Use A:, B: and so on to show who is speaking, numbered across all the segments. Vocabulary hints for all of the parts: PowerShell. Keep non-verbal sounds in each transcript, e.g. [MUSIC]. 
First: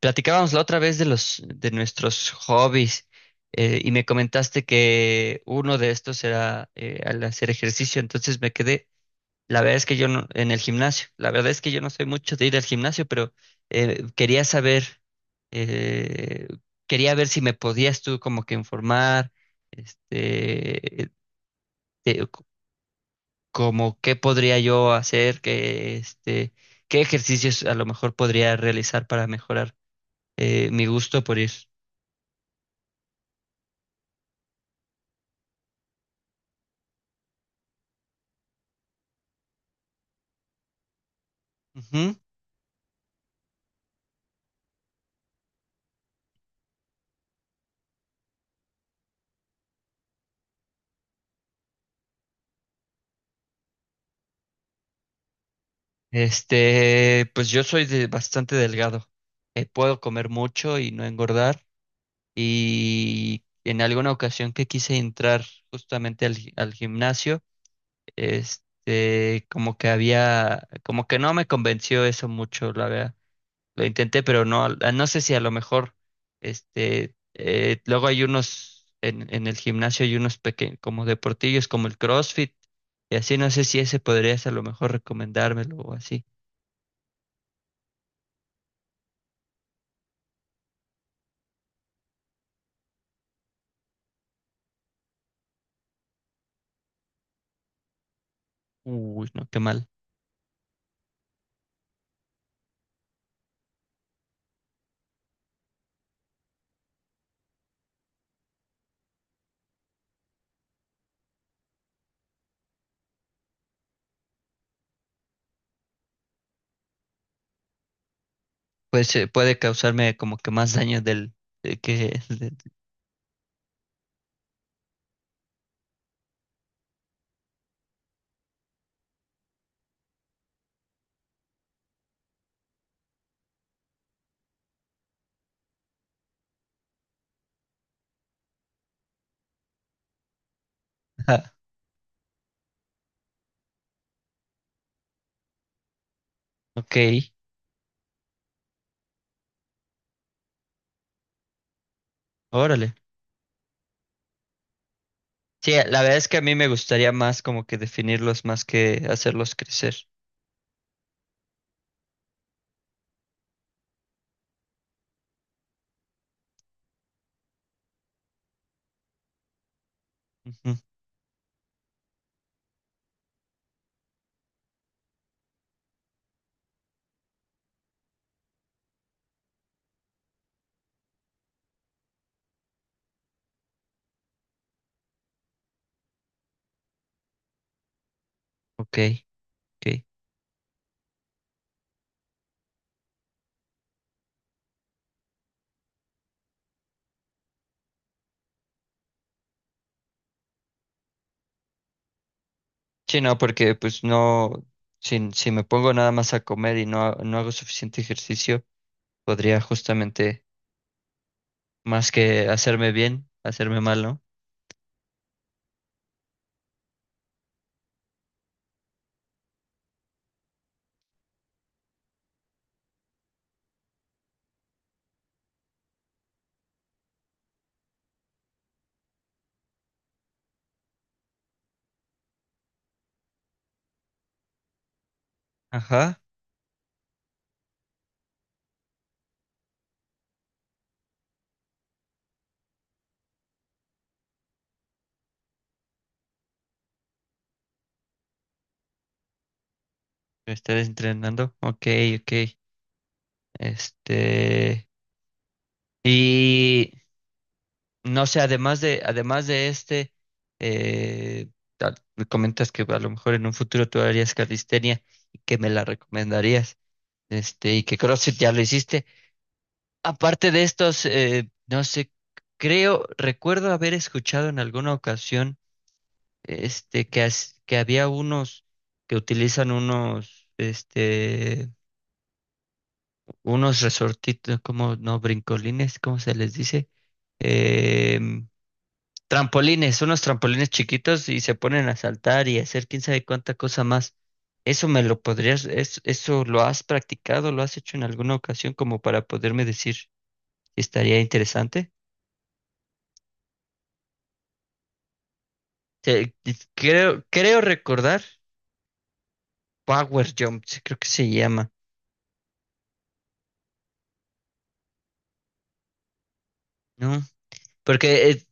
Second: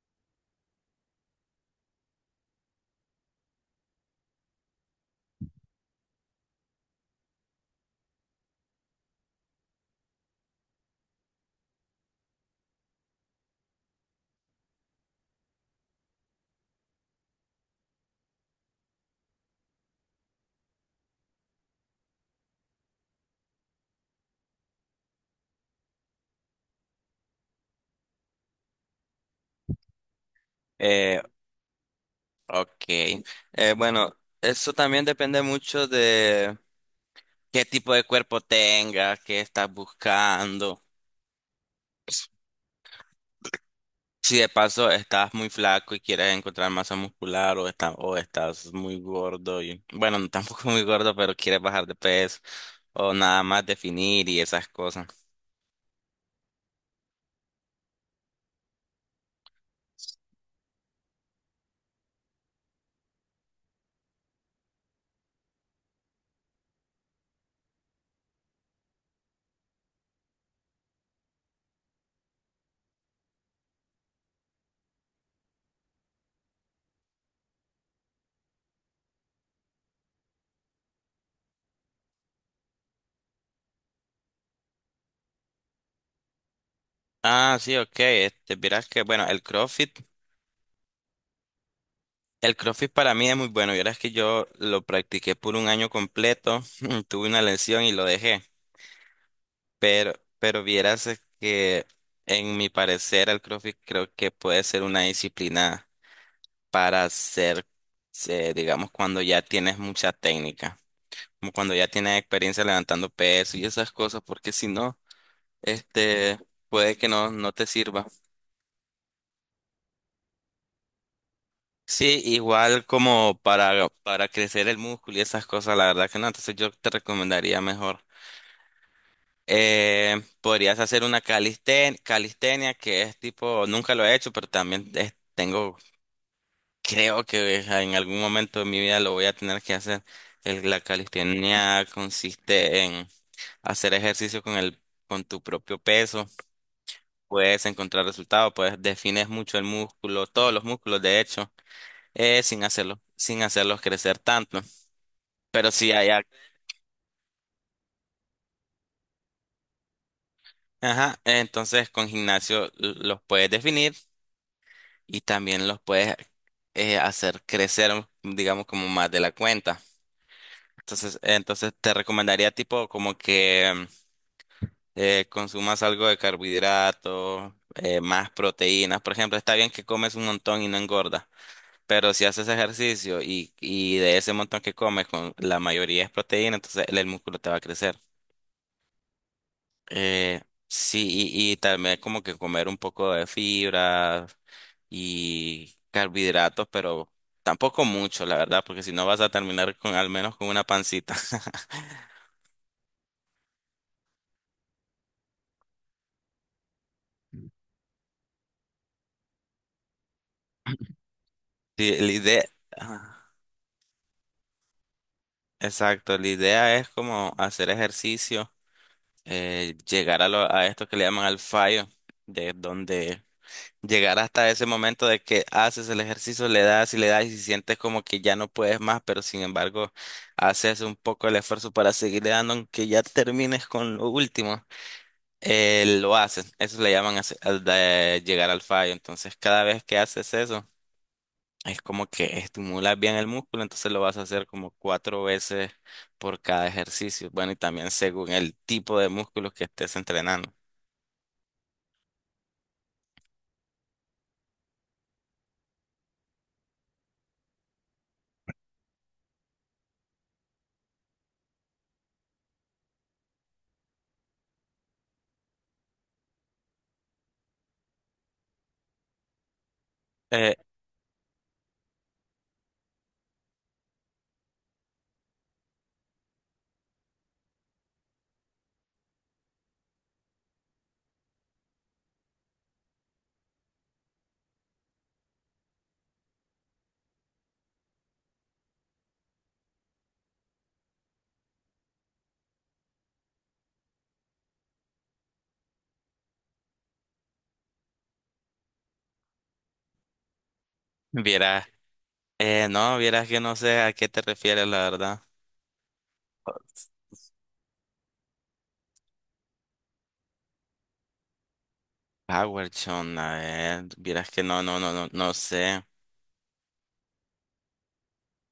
A: Platicábamos la otra vez de los de nuestros hobbies, y me comentaste que uno de estos era al hacer ejercicio, entonces me quedé. La verdad es que yo no, en el gimnasio, la verdad es que yo no soy mucho de ir al gimnasio, pero quería saber, eh, quería ver si me podías tú como que informar, este, de- c- como qué podría yo hacer, que qué ejercicios a lo mejor podría realizar para mejorar mi
B: Eh,
A: gusto por ir.
B: ok. Bueno, eso también depende mucho de qué tipo de cuerpo tengas, qué estás buscando.
A: Ujú.
B: Si de paso estás muy flaco y quieres encontrar masa muscular o, o estás muy gordo y bueno, no, [LAUGHS] tampoco muy gordo, pero quieres bajar de peso o nada más definir y esas cosas.
A: Pues yo soy bastante delgado. Puedo comer mucho y no engordar. Y en alguna ocasión que quise entrar justamente al, al gimnasio, como que había, como que no me convenció eso mucho, la verdad. Lo intenté, pero no, no sé si a lo mejor, luego hay unos, en el gimnasio hay unos pequeños, como deportillos, como el CrossFit, y así, no sé si ese podrías a lo mejor recomendármelo o así.
B: Ah, sí, ok. Este, verás que bueno, el CrossFit para mí es muy bueno. Verás que yo lo practiqué por un año completo, [LAUGHS] tuve una lesión y lo dejé.
A: Uy, no, qué mal.
B: Pero, pero vieras es que, en mi parecer, el CrossFit creo que puede ser una disciplina para hacer, digamos, cuando ya tienes mucha técnica, como cuando ya tienes experiencia levantando peso y esas cosas, porque si no, este, puede que no, no te sirva.
A: Pues puede causarme como que más daño del que...
B: Sí,
A: [LAUGHS] de-
B: igual como para crecer el músculo y esas cosas, la verdad que no, entonces yo te recomendaría mejor. Podrías hacer una calistenia, que es tipo, nunca lo he hecho, pero también tengo, creo que en algún momento de mi vida lo voy a tener que hacer. La
A: Ah,
B: calistenia consiste en hacer ejercicio con con tu propio peso.
A: ok,
B: Puedes encontrar resultados, puedes defines mucho el músculo, todos los músculos, de hecho, sin
A: órale.
B: hacerlo, sin hacerlos crecer tanto. Pero
A: Sí,
B: si
A: la
B: hay,
A: verdad es que a mí me gustaría más como que definirlos más que hacerlos crecer.
B: ajá, entonces con gimnasio los puedes definir y también los puedes hacer crecer, digamos, como más de la cuenta.
A: Ujú.
B: Entonces te recomendaría tipo como que consumas algo de carbohidratos, más proteínas. Por ejemplo, está bien que comes un montón y no engordas, pero si haces ejercicio y de ese montón que comes, con la mayoría es proteína, entonces el músculo te va a crecer.
A: Ok, ok.
B: Eh, sí, y también como que comer un poco de fibra y carbohidratos, pero tampoco mucho, la verdad, porque si no vas a terminar con al menos con una pancita. [LAUGHS]
A: Sí, no, porque pues no, si me pongo nada más a comer y no, no hago suficiente ejercicio, podría justamente
B: Sí,
A: más
B: la idea,
A: que hacerme bien,
B: ajá,
A: hacerme mal, ¿no?
B: exacto, la idea es como hacer ejercicio, llegar a esto que le llaman al fallo, de donde llegar hasta ese momento de que haces el ejercicio, le das y sientes como que ya no puedes más, pero sin embargo haces un poco el esfuerzo para seguirle dando, aunque ya termines con lo último, lo
A: Ajá,
B: haces. Eso le llaman al de llegar al fallo. Entonces cada vez que haces eso, es como que estimulas bien el músculo, entonces lo vas a hacer como cuatro veces por cada ejercicio. Bueno, y también según el tipo de músculos que estés entrenando.
A: estar entrenando. Ok, ok. Este… Y… No sé, además de eh, me comentas que a lo mejor en un futuro tú harías calistenia y que me la recomendarías, y que CrossFit ya lo hiciste. Aparte
B: Eh,
A: de estos, no sé, recuerdo haber escuchado en alguna ocasión, que, que había unos que utilizan unos, unos resortitos, como, no, brincolines, ¿cómo se les dice? Em, Trampolines, unos trampolines chiquitos y se ponen a saltar y a hacer quién sabe cuánta cosa más. Eso me lo podrías, eso lo has practicado, lo has hecho en alguna ocasión como para poderme decir si estaría
B: Vieras,
A: interesante.
B: no, vieras que no sé a qué te refieres, la verdad.
A: Creo recordar Power Jump, sí, creo que se llama,
B: PowerShell, a ver, vieras que no, no, no, no, no sé.
A: ¿no? Porque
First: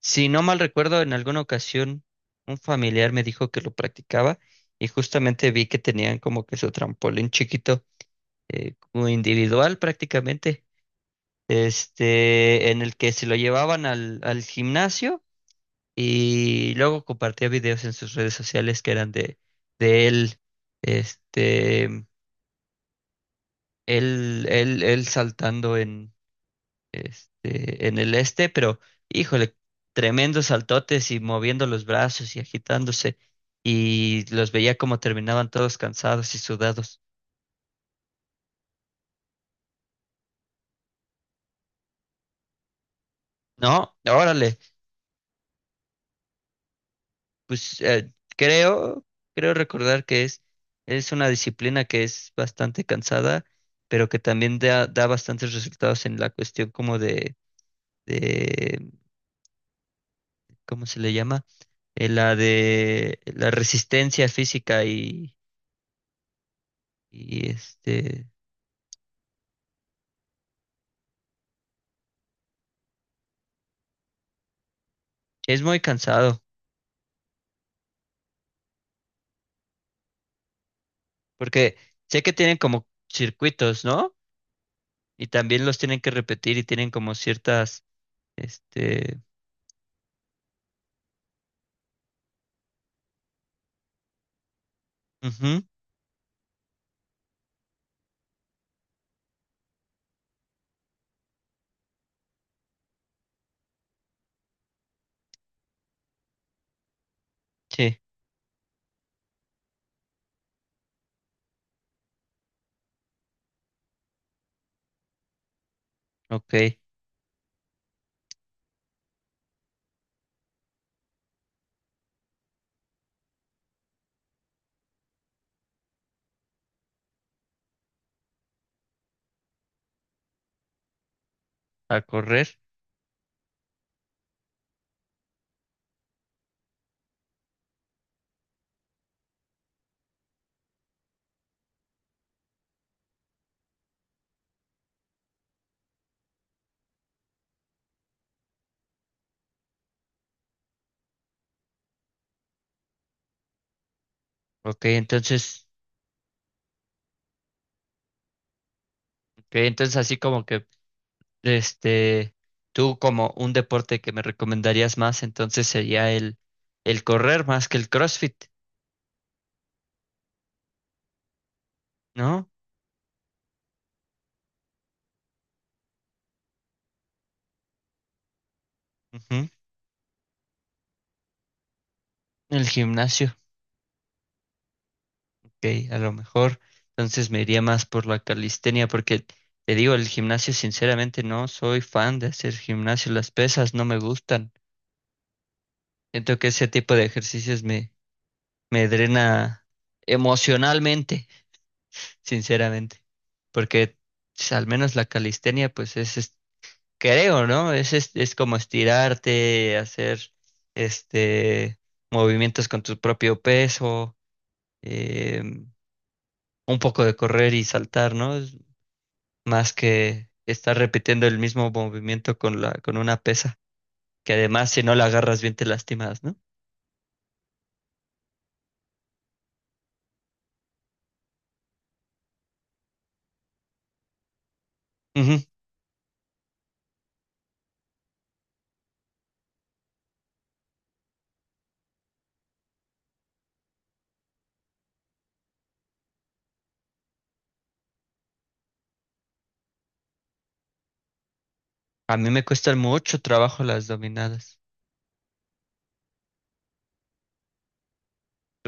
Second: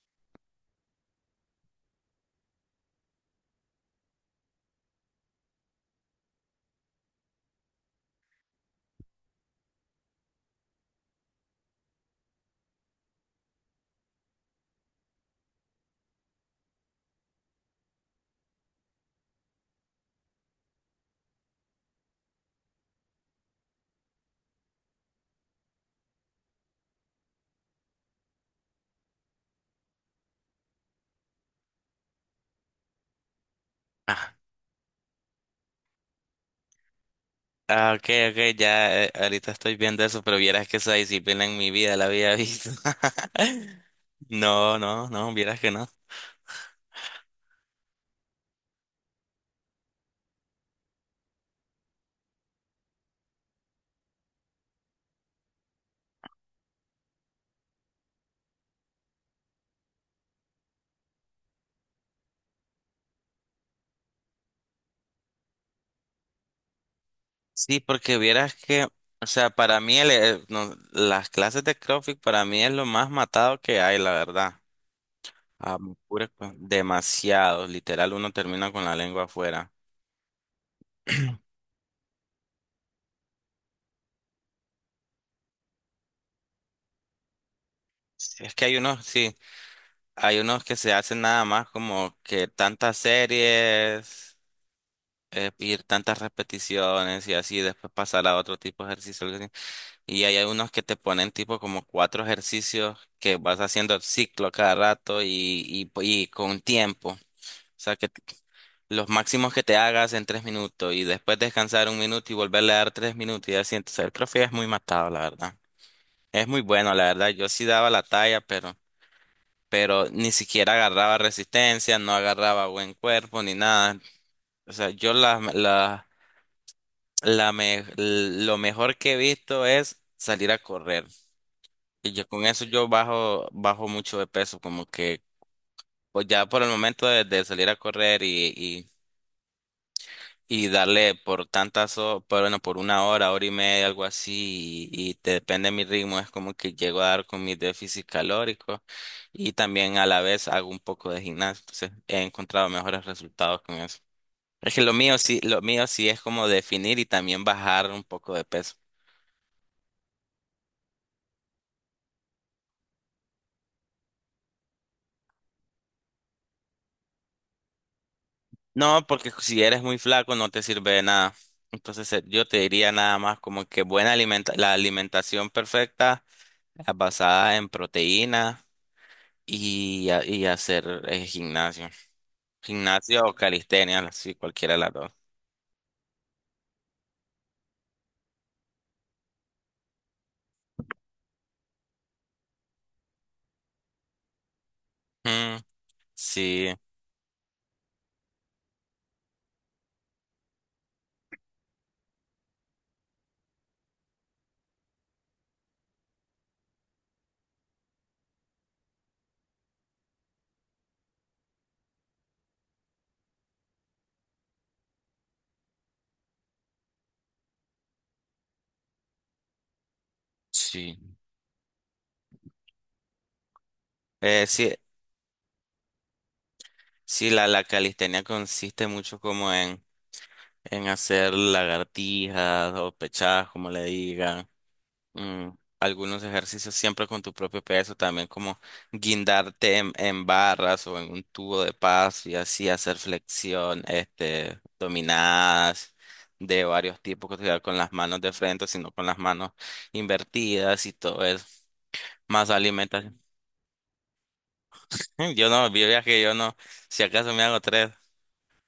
A: si no mal recuerdo, en alguna ocasión un familiar me dijo que lo practicaba y justamente vi que tenían como que su trampolín chiquito, como individual prácticamente, en el que se lo llevaban al, al gimnasio y luego compartía videos en sus redes sociales que eran de él, este, él saltando en, en el este, pero híjole, tremendos saltotes y moviendo los brazos y agitándose y
B: Ah,
A: los veía como terminaban todos cansados y sudados.
B: ah, ok, ok, ya, ahorita estoy viendo eso, pero vieras que esa disciplina en mi vida la había visto. [LAUGHS]
A: No, órale.
B: No, no, no, vieras que no.
A: Pues creo, creo recordar que es una disciplina que es bastante cansada, pero que también da, da bastantes resultados en la cuestión como de, ¿cómo se le llama? La de la resistencia física y
B: Sí, porque vieras que, o sea, para mí no, las clases de CrossFit para mí es lo más matado que hay, la verdad.
A: es
B: Ah,
A: muy cansado,
B: demasiado, literal, uno termina con la lengua afuera.
A: porque sé que tienen como circuitos, ¿no? Y también los tienen que repetir y tienen como ciertas,
B: Sí, es que hay unos,
A: este,
B: sí. Hay unos que se hacen nada más como que tantas series,
A: ujú,
B: y tantas repeticiones y así, después pasar a otro tipo de ejercicio. Algo así. Y hay unos que te ponen tipo como cuatro ejercicios que vas haciendo el ciclo cada rato y, y con tiempo. O sea,
A: sí,
B: que los máximos que te hagas en 3 minutos y después descansar 1 minuto y volverle a dar 3 minutos y así. Entonces, el profe es muy matado, la verdad. Es
A: ok,
B: muy bueno, la verdad. Yo sí daba la talla, pero ni siquiera agarraba resistencia, no agarraba buen cuerpo ni nada. O sea, yo lo mejor que he visto es salir a correr.
A: a
B: Y yo con
A: correr.
B: eso yo bajo mucho de peso, como que pues ya por el momento de salir a correr y darle por tantas, por, bueno, por una hora, hora y media, algo así, y te depende de mi ritmo, es como que llego a dar con mi déficit calórico y también a la vez hago un poco de gimnasio, entonces he encontrado mejores resultados con eso. Es que
A: Ok,
B: lo
A: entonces
B: mío sí es como definir y también bajar un poco de peso.
A: ok, entonces así como que, este, tú como un deporte que me recomendarías más, entonces sería el correr más que el CrossFit,
B: No, porque si eres muy flaco no te sirve de nada. Entonces yo
A: ¿no?
B: te diría nada más como que buena alimenta la alimentación perfecta, basada en proteínas
A: Ujú.
B: y hacer gimnasio.
A: El
B: Gimnasio
A: gimnasio,
B: o calistenia, sí, cualquiera de las dos.
A: ok, a lo mejor, entonces me iría más por la calistenia, porque te digo, el gimnasio, sinceramente, no soy fan de hacer gimnasio, las pesas no me gustan.
B: Mm,
A: Siento que ese
B: sí,
A: tipo de ejercicios me, me drena emocionalmente, sinceramente, porque al menos la calistenia, pues es creo, ¿no? Es como estirarte, hacer este movimientos con tu propio peso, eh, un poco de correr y saltar, ¿no? Es más que estar
B: sí.
A: repitiendo el mismo movimiento con la, con una pesa, que además
B: Sí,
A: si no la agarras bien te lastimas, ¿no?
B: sí, la calistenia consiste mucho como en hacer lagartijas o pechadas, como le digan.
A: Ujú.
B: mm, Algunos ejercicios siempre con tu propio peso, también como guindarte en barras o en un tubo de paso y así hacer flexión, este, dominadas de varios tipos, que sea con las manos de frente, sino con las manos invertidas y todo eso.
A: A mí me
B: Más
A: cuestan
B: alimentación.
A: mucho trabajo las dominadas.
B: [LAUGHS] Yo no, yo ya que yo no, si acaso me hago tres.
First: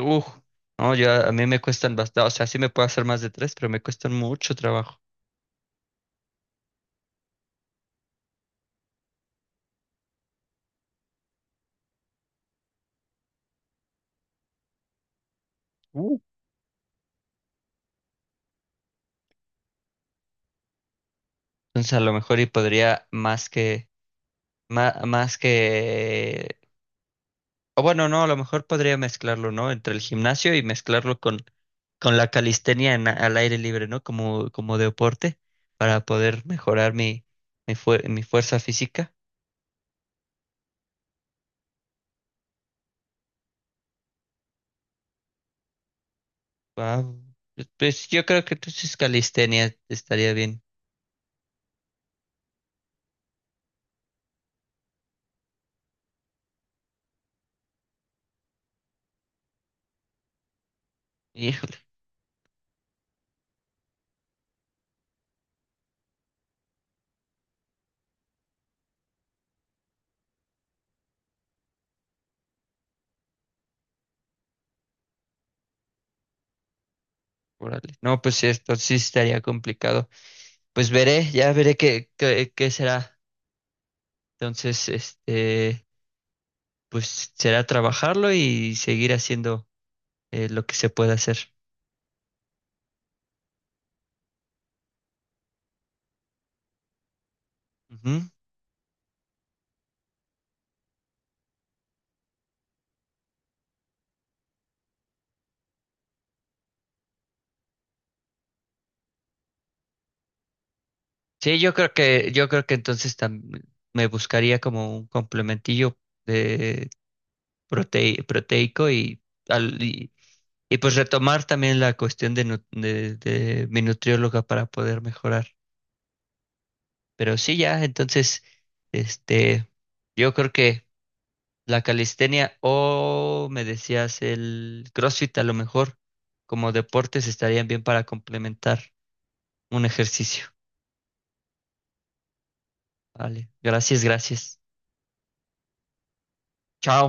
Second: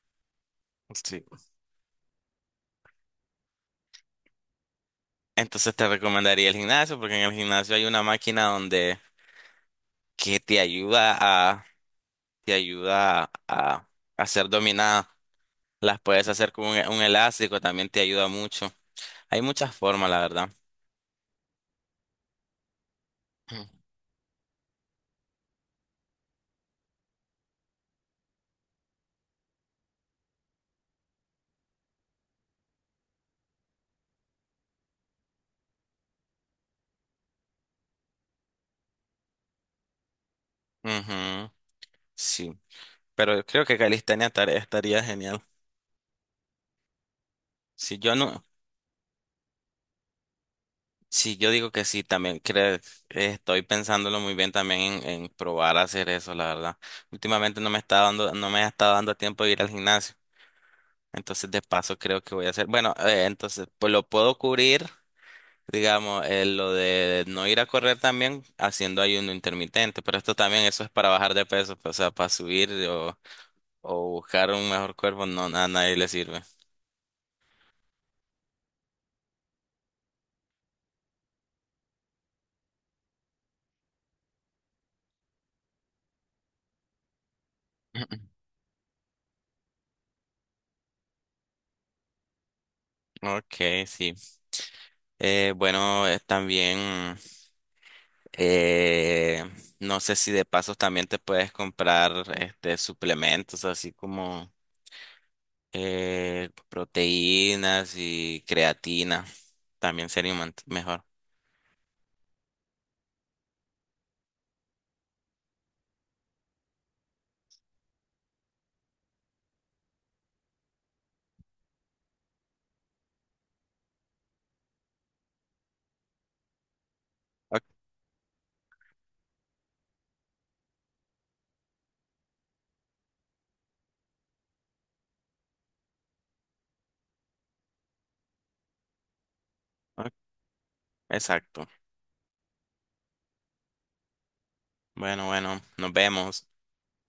A: Uf, no, yo
B: Sí.
A: a mí me cuestan bastante, o sea, sí me puedo hacer más de tres, pero me cuestan mucho trabajo.
B: Entonces te recomendaría el gimnasio, porque en el gimnasio hay una máquina donde que te ayuda a, te ayuda a, a hacer dominada. Las
A: Uh.
B: puedes hacer con un elástico, también te ayuda mucho. Hay muchas formas, la verdad.
A: Entonces a lo mejor y podría más que Má- más que... O bueno, no, a lo mejor podría mezclarlo, ¿no? Entre el gimnasio y mezclarlo con la calistenia al aire libre, ¿no? Como, como deporte, para poder mejorar mi, mi fuerza física.
B: Ujú, sí, pero yo creo que calistenia estaría genial.
A: Ah,
B: Si
A: pues
B: yo
A: yo creo
B: no,
A: que entonces calistenia estaría bien.
B: si yo digo que sí, también creo, estoy pensándolo muy bien también en probar a hacer eso, la verdad. Últimamente no me está dando, no me ha estado dando tiempo de ir al gimnasio. Entonces, de
A: Híjole,
B: paso, creo que voy a hacer. Bueno, entonces, pues lo puedo cubrir. Digamos, lo de no ir a correr también haciendo ayuno intermitente, pero esto también eso es para bajar de peso, pues, o sea, para subir o, buscar un mejor cuerpo, no, a nadie le sirve.
A: órale. No, pues sí, esto sí estaría complicado. Pues veré, ya veré qué, qué, qué será. Entonces, pues será trabajarlo
B: [LAUGHS]
A: y seguir haciendo lo que se pueda hacer.
B: Ok, sí. Bueno, también,
A: Ujú.
B: eh, no sé si de pasos también te puedes comprar este suplementos, así como proteínas y creatina, también sería un mejor.
A: Sí, yo creo que entonces me buscaría como un complementillo de proteico y, al- y, y pues retomar también la cuestión de, de mi nutrióloga para poder mejorar. Pero sí,
B: Ok,
A: ya, entonces, este, yo creo que la calistenia o me decías el CrossFit a lo mejor como deportes estarían bien para complementar un
B: ok,
A: ejercicio.
B: exacto.
A: Vale, gracias, gracias.
B: Bueno, bueno, nos vemos.
A: Chao.